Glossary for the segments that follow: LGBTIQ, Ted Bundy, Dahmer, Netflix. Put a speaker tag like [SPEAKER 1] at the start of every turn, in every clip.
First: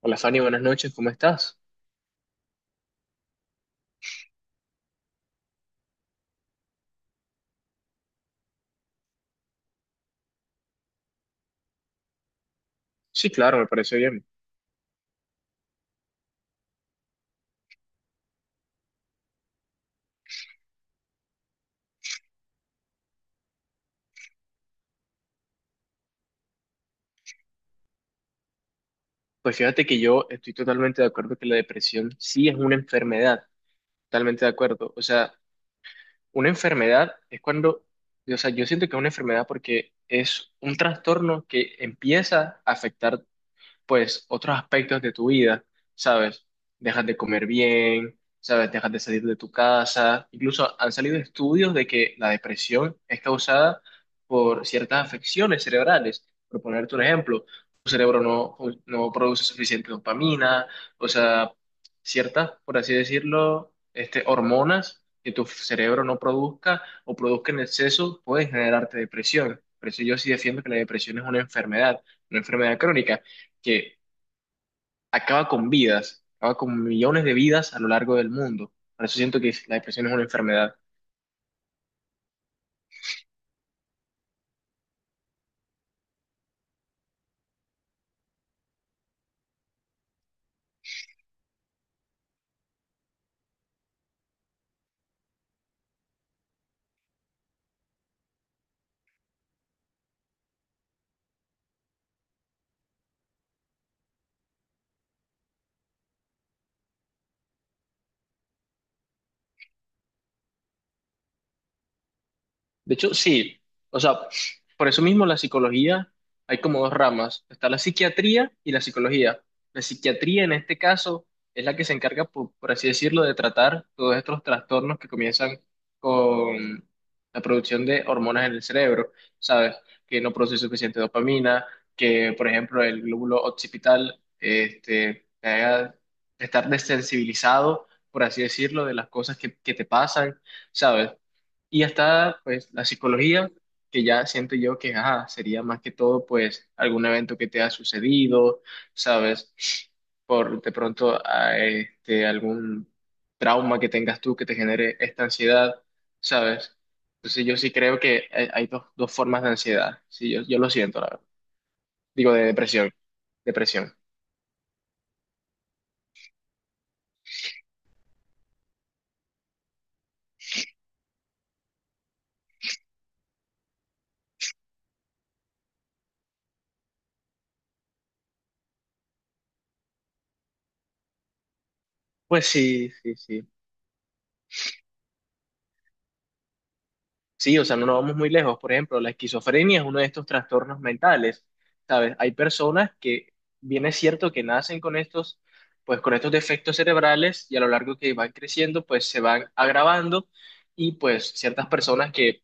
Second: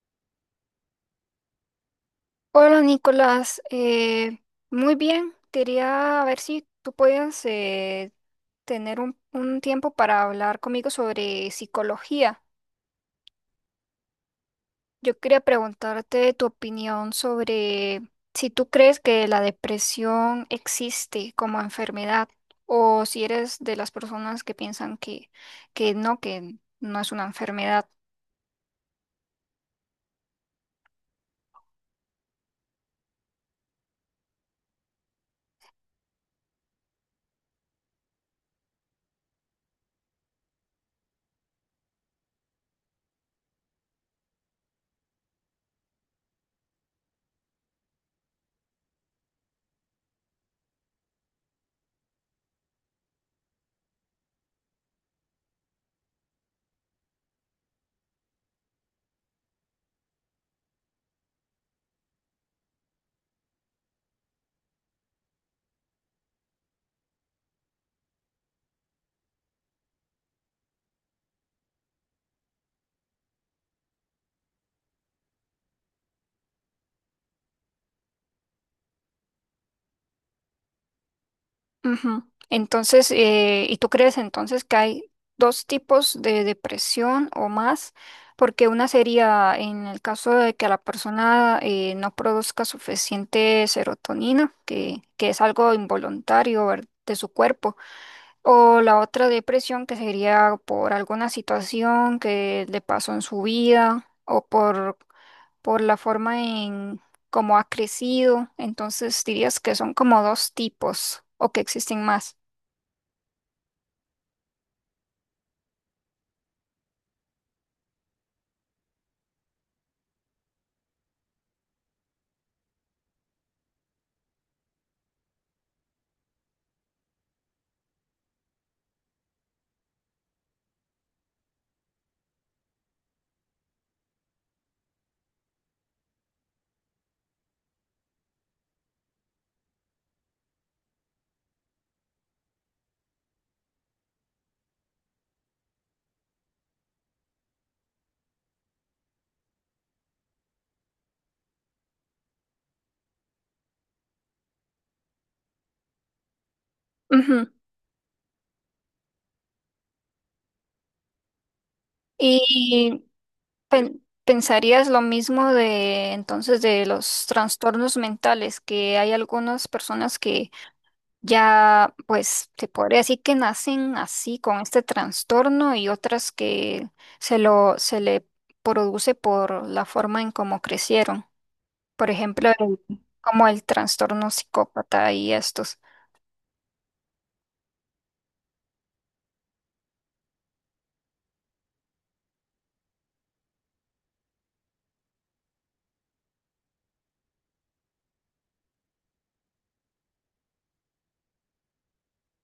[SPEAKER 1] Hola Fanny, buenas noches, ¿cómo estás?
[SPEAKER 2] Hola Nicolás. Muy bien, quería ver si tú podías tener un tiempo para hablar conmigo sobre psicología.
[SPEAKER 1] Sí, claro, me parece bien.
[SPEAKER 2] Yo quería preguntarte tu opinión sobre si tú crees que la depresión existe como enfermedad o si eres de las personas que piensan que no es una enfermedad.
[SPEAKER 1] Pues fíjate que yo estoy totalmente de acuerdo que la depresión sí es una enfermedad, totalmente de acuerdo. O sea, una enfermedad es cuando, o sea, yo siento que es una enfermedad porque es un trastorno que empieza a afectar pues otros aspectos de tu vida, ¿sabes? Dejas de comer bien, ¿sabes? Dejas de salir de tu casa. Incluso han salido estudios de que la depresión es causada por ciertas afecciones cerebrales. Por ponerte un ejemplo, tu cerebro no produce suficiente dopamina, o sea, ciertas, por así decirlo, este, hormonas que tu cerebro no produzca o produzca en exceso pueden generarte depresión. Por eso yo sí defiendo que la depresión es una enfermedad crónica que acaba con vidas, acaba con millones de vidas a lo largo del mundo. Por eso siento que la depresión es una enfermedad.
[SPEAKER 2] Ujú. Entonces, ¿y tú crees entonces que hay dos tipos de depresión o más? Porque una sería en el caso de que la persona no produzca suficiente serotonina, que es algo involuntario, de su cuerpo, o la otra depresión que sería por alguna situación que le pasó en su vida por la forma en cómo ha crecido. Entonces, dirías que son como dos tipos o que existen más.
[SPEAKER 1] De hecho, sí. O sea, por eso mismo la psicología, hay como dos ramas. Está la psiquiatría y la psicología. La psiquiatría en este caso es la que se encarga, por así decirlo, de tratar todos estos trastornos que comienzan con la producción de hormonas en el cerebro, ¿sabes? Que no produce suficiente dopamina, que por ejemplo el glóbulo occipital este, te haga estar desensibilizado, por así decirlo, de las cosas que te pasan, ¿sabes? Y está, pues, la psicología, que ya siento yo que ajá, sería más que todo, pues, algún evento que te ha sucedido, ¿sabes? Por de pronto, a, este, algún trauma que tengas tú que te genere esta ansiedad, ¿sabes? Entonces,
[SPEAKER 2] Ujú.
[SPEAKER 1] yo sí creo que hay dos formas de ansiedad. Sí, yo lo siento, la verdad. Digo, de depresión.
[SPEAKER 2] ¿Y
[SPEAKER 1] Depresión.
[SPEAKER 2] pensarías lo mismo de entonces de los trastornos mentales, que hay algunas personas que ya, pues, se podría decir que nacen así con este trastorno y otras que se le produce por la forma en cómo crecieron? Por
[SPEAKER 1] Pues
[SPEAKER 2] ejemplo,
[SPEAKER 1] sí, sí, sí.
[SPEAKER 2] como el trastorno psicópata y estos.
[SPEAKER 1] Sí, o sea, no nos vamos muy lejos. Por ejemplo, la esquizofrenia es uno de estos trastornos mentales, ¿sabes? Hay personas que, bien es cierto que nacen con estos, pues con estos defectos cerebrales y a lo largo que van creciendo, pues se van agravando y pues ciertas personas que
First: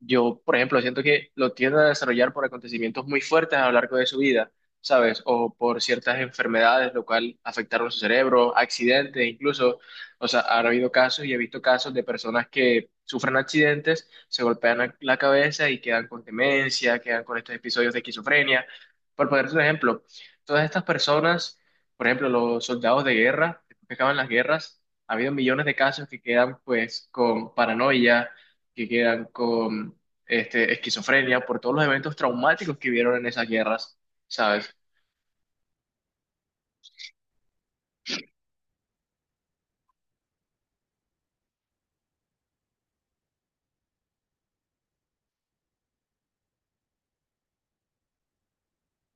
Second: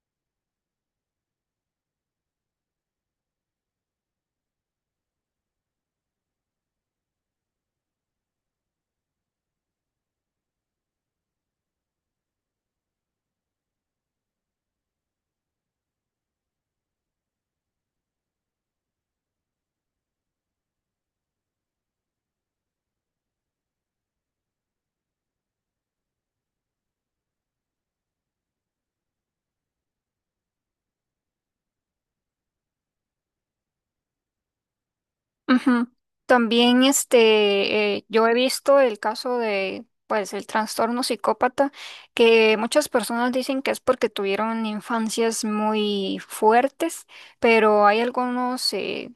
[SPEAKER 1] yo, por ejemplo, siento que lo tienden a desarrollar por acontecimientos muy fuertes a lo largo de su vida, ¿sabes? O por ciertas enfermedades, lo cual afectaron su cerebro, accidentes incluso. O sea, han habido casos y he visto casos de personas que sufren accidentes, se golpean la cabeza y quedan con demencia, quedan con estos episodios de esquizofrenia. Por ponerte un ejemplo, todas estas personas, por ejemplo, los soldados de guerra, después que acaban las guerras, ha habido millones de casos que quedan pues con paranoia que quedan con este, esquizofrenia por todos los eventos traumáticos que vieron en esas guerras, ¿sabes?
[SPEAKER 2] Ujú. También este, yo he visto el caso de, pues, el trastorno psicópata, que muchas personas dicen que es porque tuvieron infancias muy fuertes, pero hay algunos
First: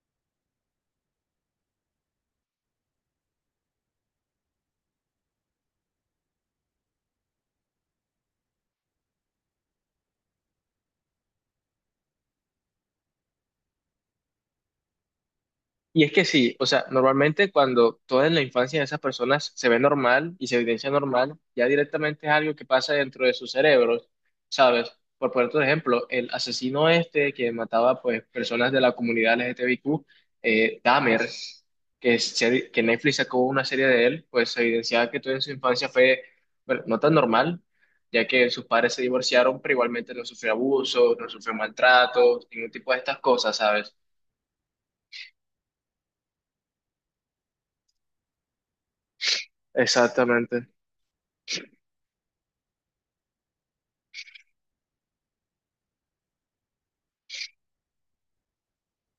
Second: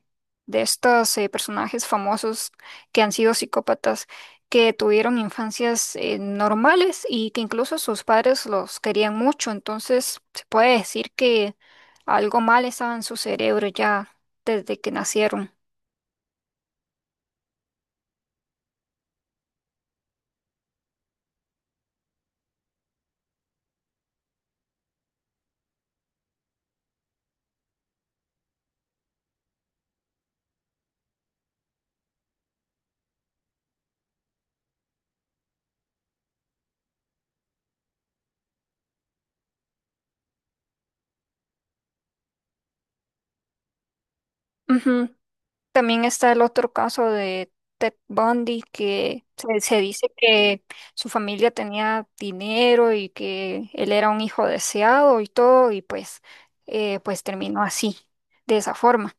[SPEAKER 2] de estos personajes famosos que han sido psicópatas que tuvieron infancias normales y que incluso sus padres los querían mucho, entonces se puede decir que algo mal estaba en su cerebro ya desde que nacieron.
[SPEAKER 1] Y es que sí, o sea, normalmente cuando toda en la infancia de esas personas se ve normal y se evidencia normal, ya directamente es algo que pasa dentro de sus cerebros, ¿sabes? Por ponerte un ejemplo, el asesino este que mataba pues personas de la comunidad LGTBIQ, Dahmer, que Netflix sacó una serie de él, pues se evidenciaba que todo en su infancia fue, bueno, no tan normal, ya que sus padres se divorciaron, pero igualmente no sufrió abusos, no sufrió maltratos, ningún tipo de estas cosas, ¿sabes?
[SPEAKER 2] Ujú. También está el otro caso de Ted Bundy, que se dice que
[SPEAKER 1] Exactamente.
[SPEAKER 2] su familia tenía dinero y que él era un hijo deseado y todo, y pues, pues terminó así, de esa forma.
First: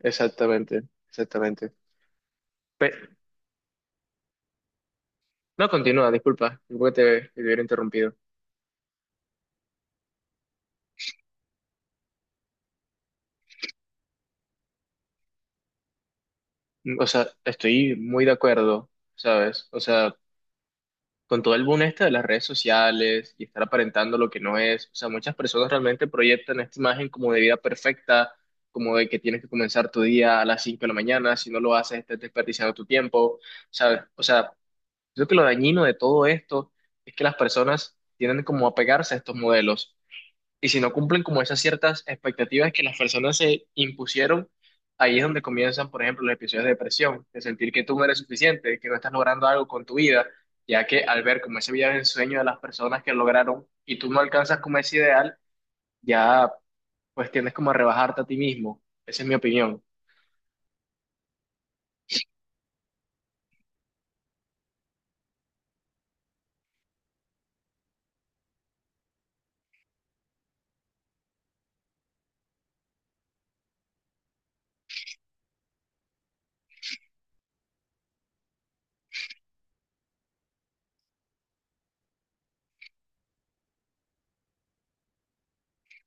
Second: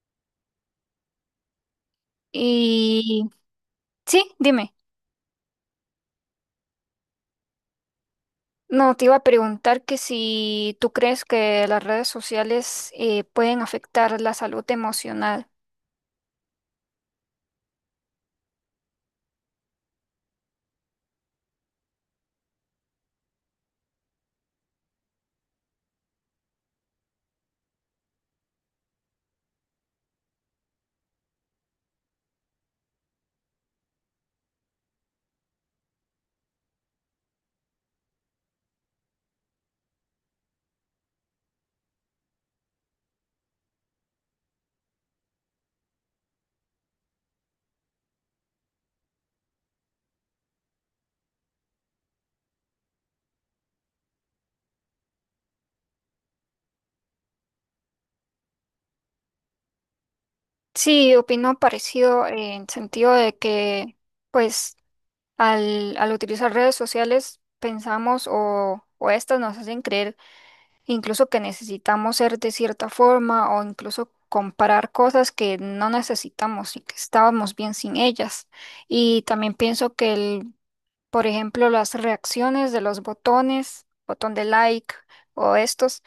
[SPEAKER 1] Exactamente, exactamente. Pe-
[SPEAKER 2] Y sí, dime,
[SPEAKER 1] no, continúa, disculpa, disculpa que te hubiera interrumpido.
[SPEAKER 2] no, te iba a preguntar que si tú crees que las redes sociales pueden afectar la salud emocional.
[SPEAKER 1] O sea, estoy muy de acuerdo, ¿sabes? O sea, con todo el boom este de las redes sociales y estar aparentando lo que no es, o sea, muchas personas realmente proyectan esta imagen como de vida perfecta, como de que tienes que comenzar tu día a las 5 de la mañana, si no lo haces, estás desperdiciando tu tiempo, ¿sabes? O sea, creo que lo dañino de todo esto es que las personas tienden como a pegarse a estos modelos. Y si no cumplen como esas ciertas expectativas que las personas se impusieron, ahí es donde comienzan, por ejemplo, los episodios de depresión, de sentir que tú no eres suficiente, que no estás logrando algo con tu vida, ya que al ver como ese vida de sueño de las personas que lograron y tú no alcanzas como ese ideal, ya pues tiendes como a rebajarte a ti mismo. Esa es mi opinión.
[SPEAKER 2] Sí, opino parecido en sentido de que. Pues al utilizar redes sociales, pensamos o estas nos hacen creer incluso que necesitamos ser de cierta forma o incluso comparar cosas que no necesitamos y que estábamos bien sin ellas. Y también pienso que, el, por ejemplo, las reacciones de los botón de like o estos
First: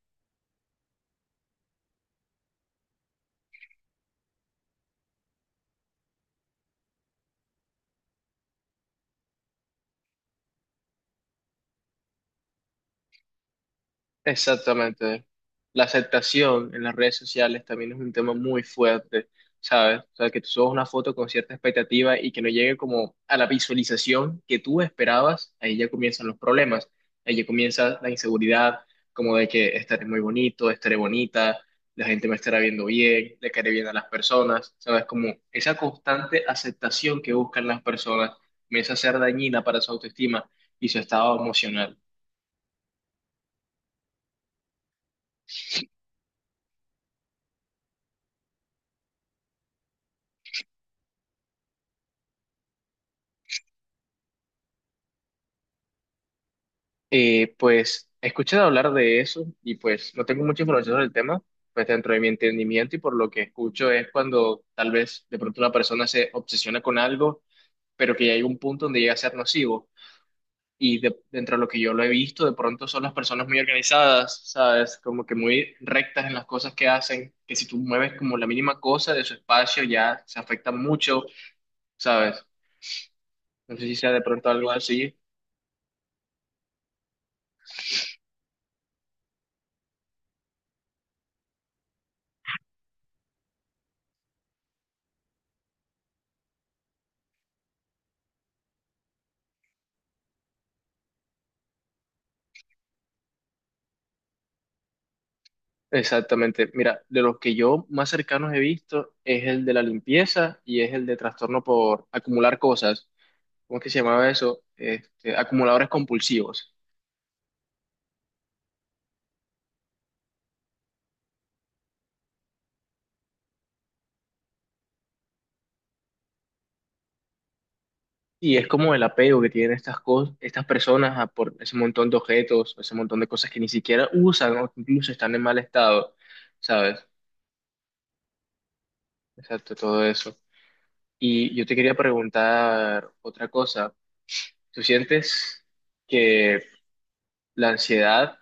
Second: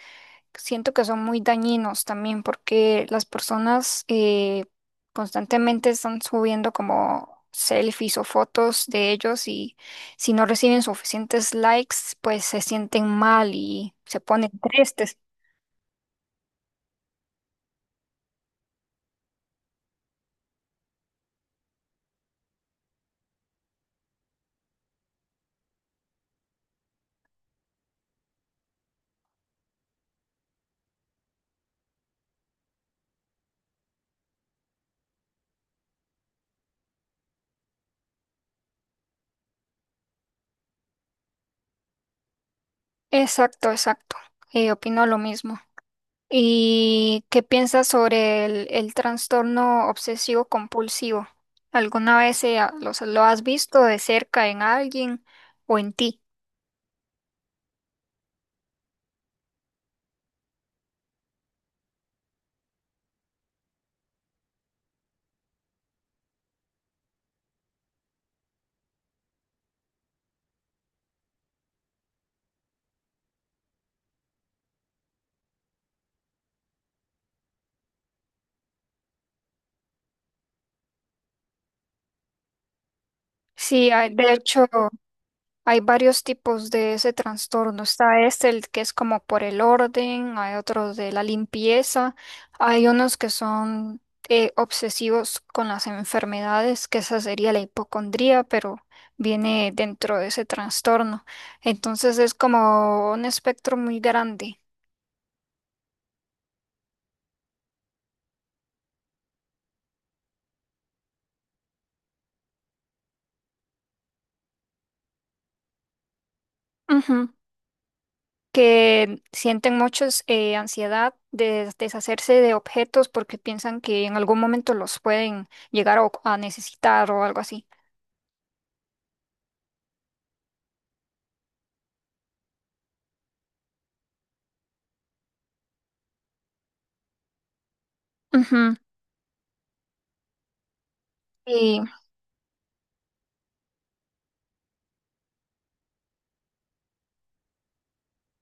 [SPEAKER 2] siento que son muy dañinos también porque las personas constantemente están subiendo como selfies o fotos de ellos y si no reciben suficientes likes, pues se sienten mal y se ponen tristes.
[SPEAKER 1] Exactamente. La aceptación en las redes sociales también es un tema muy fuerte, ¿sabes? O sea, que tú subas una foto con cierta expectativa y que no llegue como a la visualización que tú esperabas, ahí ya comienzan los problemas, ahí ya comienza la inseguridad, como de que estaré muy bonito, estaré bonita, la gente me estará viendo bien, le caeré bien a las personas, ¿sabes? Como esa constante aceptación que buscan las personas comienza a ser dañina para su autoestima y su estado emocional.
[SPEAKER 2] Exacto, exacto. Opino lo mismo. ¿Y qué piensas sobre el trastorno obsesivo compulsivo? ¿Alguna vez lo has visto de cerca en alguien o en ti?
[SPEAKER 1] Pues he escuchado hablar de eso y pues no tengo mucha información sobre el tema, pues dentro de mi entendimiento y por lo que escucho es cuando tal vez de pronto una persona se obsesiona con algo, pero que ya hay un punto donde llega a ser nocivo. Dentro de lo que yo lo he visto, de pronto son las personas muy organizadas, ¿sabes? Como que muy rectas en las cosas que hacen, que si tú mueves como la mínima cosa de su espacio ya se afecta mucho, ¿sabes? No sé
[SPEAKER 2] Sí,
[SPEAKER 1] si
[SPEAKER 2] ah,
[SPEAKER 1] sea de
[SPEAKER 2] de
[SPEAKER 1] pronto
[SPEAKER 2] hecho.
[SPEAKER 1] algo así.
[SPEAKER 2] Hay varios tipos de ese trastorno. Está este, el que es como por el orden, hay otros de la limpieza, hay unos que son obsesivos con las enfermedades, que esa sería la hipocondría, pero viene dentro de ese trastorno. Entonces es como un espectro muy grande.
[SPEAKER 1] Exactamente. Mira, de los que yo más cercanos he visto es el de la limpieza y es el de trastorno por acumular cosas. ¿Cómo es que se llamaba eso? Este, acumuladores compulsivos.
[SPEAKER 2] Ujú. Que sienten muchos ansiedad de deshacerse de objetos porque piensan que en algún momento los pueden llegar a necesitar o algo así.
[SPEAKER 1] Y es como el apego que tienen estas cosas, estas personas a por ese montón de objetos, ese montón de cosas que ni siquiera usan o que incluso están en mal estado, ¿sabes?
[SPEAKER 2] Ujú.
[SPEAKER 1] Exacto, todo eso. Y yo te
[SPEAKER 2] Y
[SPEAKER 1] quería preguntar otra cosa. ¿Tú sientes que la ansiedad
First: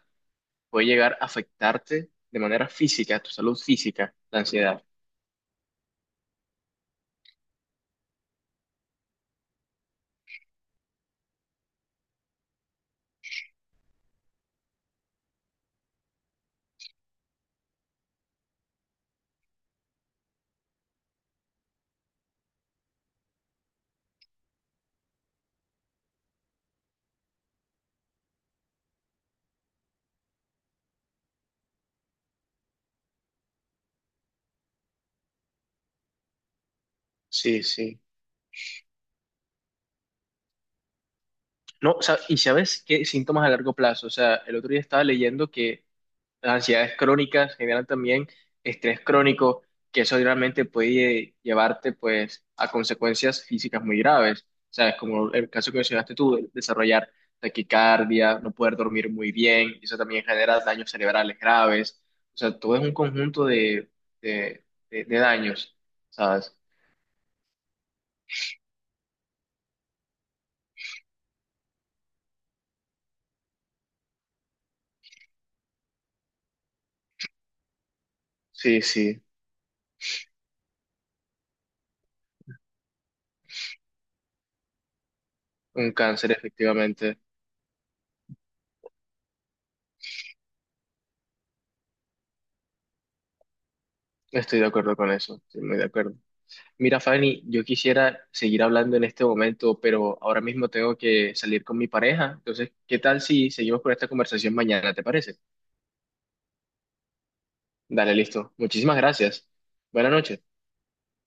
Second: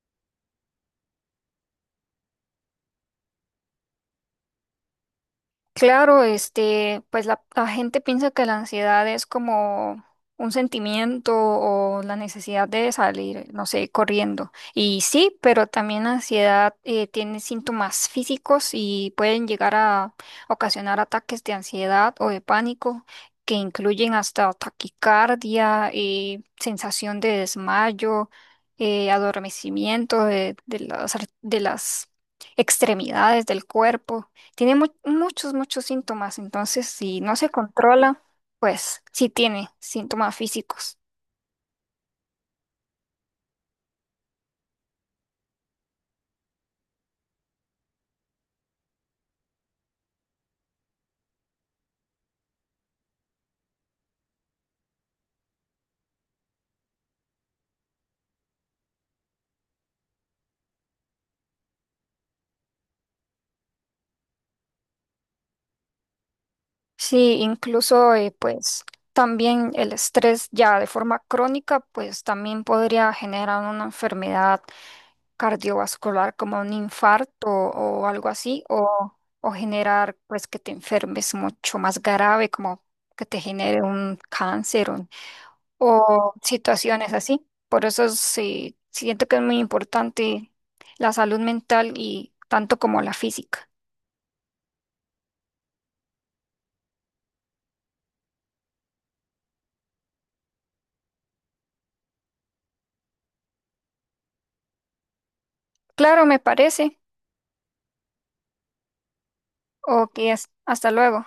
[SPEAKER 1] puede llegar a afectarte de manera física, tu salud física, la ansiedad?
[SPEAKER 2] claro, este, pues la gente piensa que la ansiedad es como un sentimiento o la necesidad de salir, no sé, corriendo. Y sí, pero también la ansiedad tiene síntomas físicos y pueden llegar a ocasionar ataques de ansiedad o de pánico que incluyen hasta taquicardia, sensación de desmayo, adormecimiento de las extremidades del cuerpo. Tiene muchos síntomas, entonces si no se
[SPEAKER 1] Sí, sí.
[SPEAKER 2] controla, pues sí tiene síntomas físicos.
[SPEAKER 1] No, o sea, ¿y sabes qué síntomas a largo plazo? O sea, el otro día estaba leyendo que las ansiedades crónicas generan también estrés crónico, que eso realmente puede llevarte pues a consecuencias físicas muy graves. O sea, es como el caso que mencionaste tú, de desarrollar taquicardia, no poder dormir muy bien, y eso también genera daños cerebrales graves. O sea, todo es un conjunto de, de daños. ¿Sabes?
[SPEAKER 2] Sí, incluso pues también el estrés ya de forma crónica, pues también podría generar una enfermedad cardiovascular como un infarto o algo así,
[SPEAKER 1] Sí, sí,
[SPEAKER 2] o generar pues que te enfermes mucho más grave, como que te genere un cáncer.
[SPEAKER 1] un cáncer,
[SPEAKER 2] O situaciones
[SPEAKER 1] efectivamente.
[SPEAKER 2] así. Por eso sí, siento que es muy importante la salud mental y tanto como la física.
[SPEAKER 1] Estoy de acuerdo con eso, estoy muy de acuerdo. Mira, Fanny, yo quisiera seguir hablando en este momento, pero ahora mismo tengo que salir con mi pareja. Entonces, ¿qué tal si seguimos con esta conversación mañana? ¿Te parece?
[SPEAKER 2] Claro, me parece.
[SPEAKER 1] Dale, listo. Muchísimas gracias. Buenas
[SPEAKER 2] Ok,
[SPEAKER 1] noches.
[SPEAKER 2] hasta luego.